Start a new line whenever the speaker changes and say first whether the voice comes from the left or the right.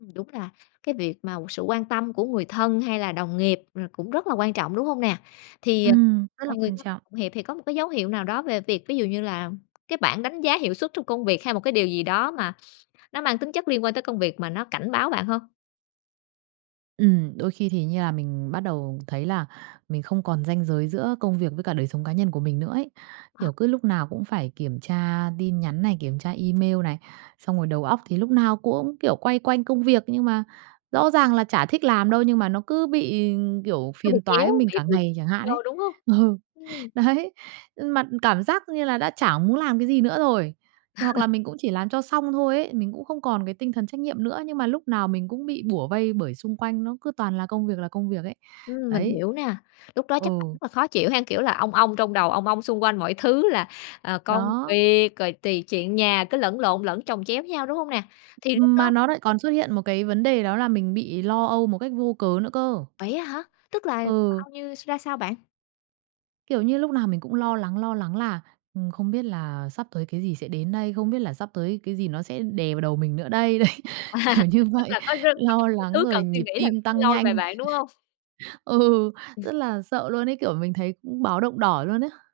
left: Ừm, đúng là cái việc mà sự quan tâm của người thân hay là đồng nghiệp, ờ, cũng rất là quan trọng, đúng hông nè? Thì, ờ,
right: Ừm, rất là
left: mọi người
right: quan
left: [unintelligible]
right: trọng.
left: thì có một cái dấu hiệu nào đó về việc, ví dụ như là, cái bảng đánh giá hiệu suất trong công việc hay một cái điều gì đó mà nó mang tính chất liên quan tới công việc mà nó cảnh báo bạn hông?
right: Ừm. Đôi khi thì như là mình bắt đầu thấy là mình không còn ranh giới giữa công việc với cả đời sống cá nhân của mình nữa ấy.
left: Ờ.
right: Kiểu, cứ lúc nào cũng phải kiểm tra tin nhắn này, kiểm tra email này. Xong rồi, đầu óc thì lúc nào cũng, kiểu, quay quanh công việc nhưng mà rõ ràng là chả thích làm đâu, nhưng mà nó cứ bị, kiểu,
left: Nó bị
right: phiền toái
left: kéo
right: với mình cả
left: [unintelligible]
right: ngày chẳng hạn ấy.
left: vô, đúng hông?
right: Ừ,
left: Ừm.
right: đấy. Nhưng mà cảm giác như là đã chả muốn làm cái gì nữa rồi, hoặc là mình cũng chỉ làm cho xong thôi ấy, mình cũng không còn cái tinh thần trách nhiệm nữa, nhưng mà lúc nào mình cũng bị bủa vây bởi xung quanh nó cứ toàn là công việc là công việc ấy.
left: Ừm. Mình
right: Đấy.
left: hiểu nè, lúc đó chắc
right: Ừ.
left: bạn rất là khó chịu ha, kiểu là, ong ong trong đầu, ong ong xung quanh mọi thứ là, à, công
right: Đó.
left: việc rồi tùy chuyện nhà cứ lẫn lộn lẫn chồng chéo nhau, đúng hông nè? Thì lúc
right: Ừm.
left: đó
right: Mà nó lại còn xuất hiện một cái vấn đề đó là mình bị lo âu một cách vô cớ nữa cơ.
left: Vậy á hả? Tức là
right: Ừ.
left: bao như ra sao bạn?
right: Kiểu như, lúc nào mình cũng lo lắng, lo lắng là, ừm, không biết là sắp tới cái gì sẽ đến đây? Không biết là sắp tới cái gì nó sẽ đè vào đầu mình nữa đây? Đấy. Kiểu như
left: Tức
right: vậy.
left: là có [unintelligible] bao
right: Lo
left: nhiêu
right: lắng
left: thứ
right: rồi
left: cần suy
right: nhịp
left: nghĩ là
right: tim
left: cứ
right: tăng
left: lôi về
right: nhanh.
left: bạn, đúng hông?
right: Ừ,
left: Ừm.
right: rất là sợ luôn ấy, kiểu mình thấy cũng báo động đỏ luôn á.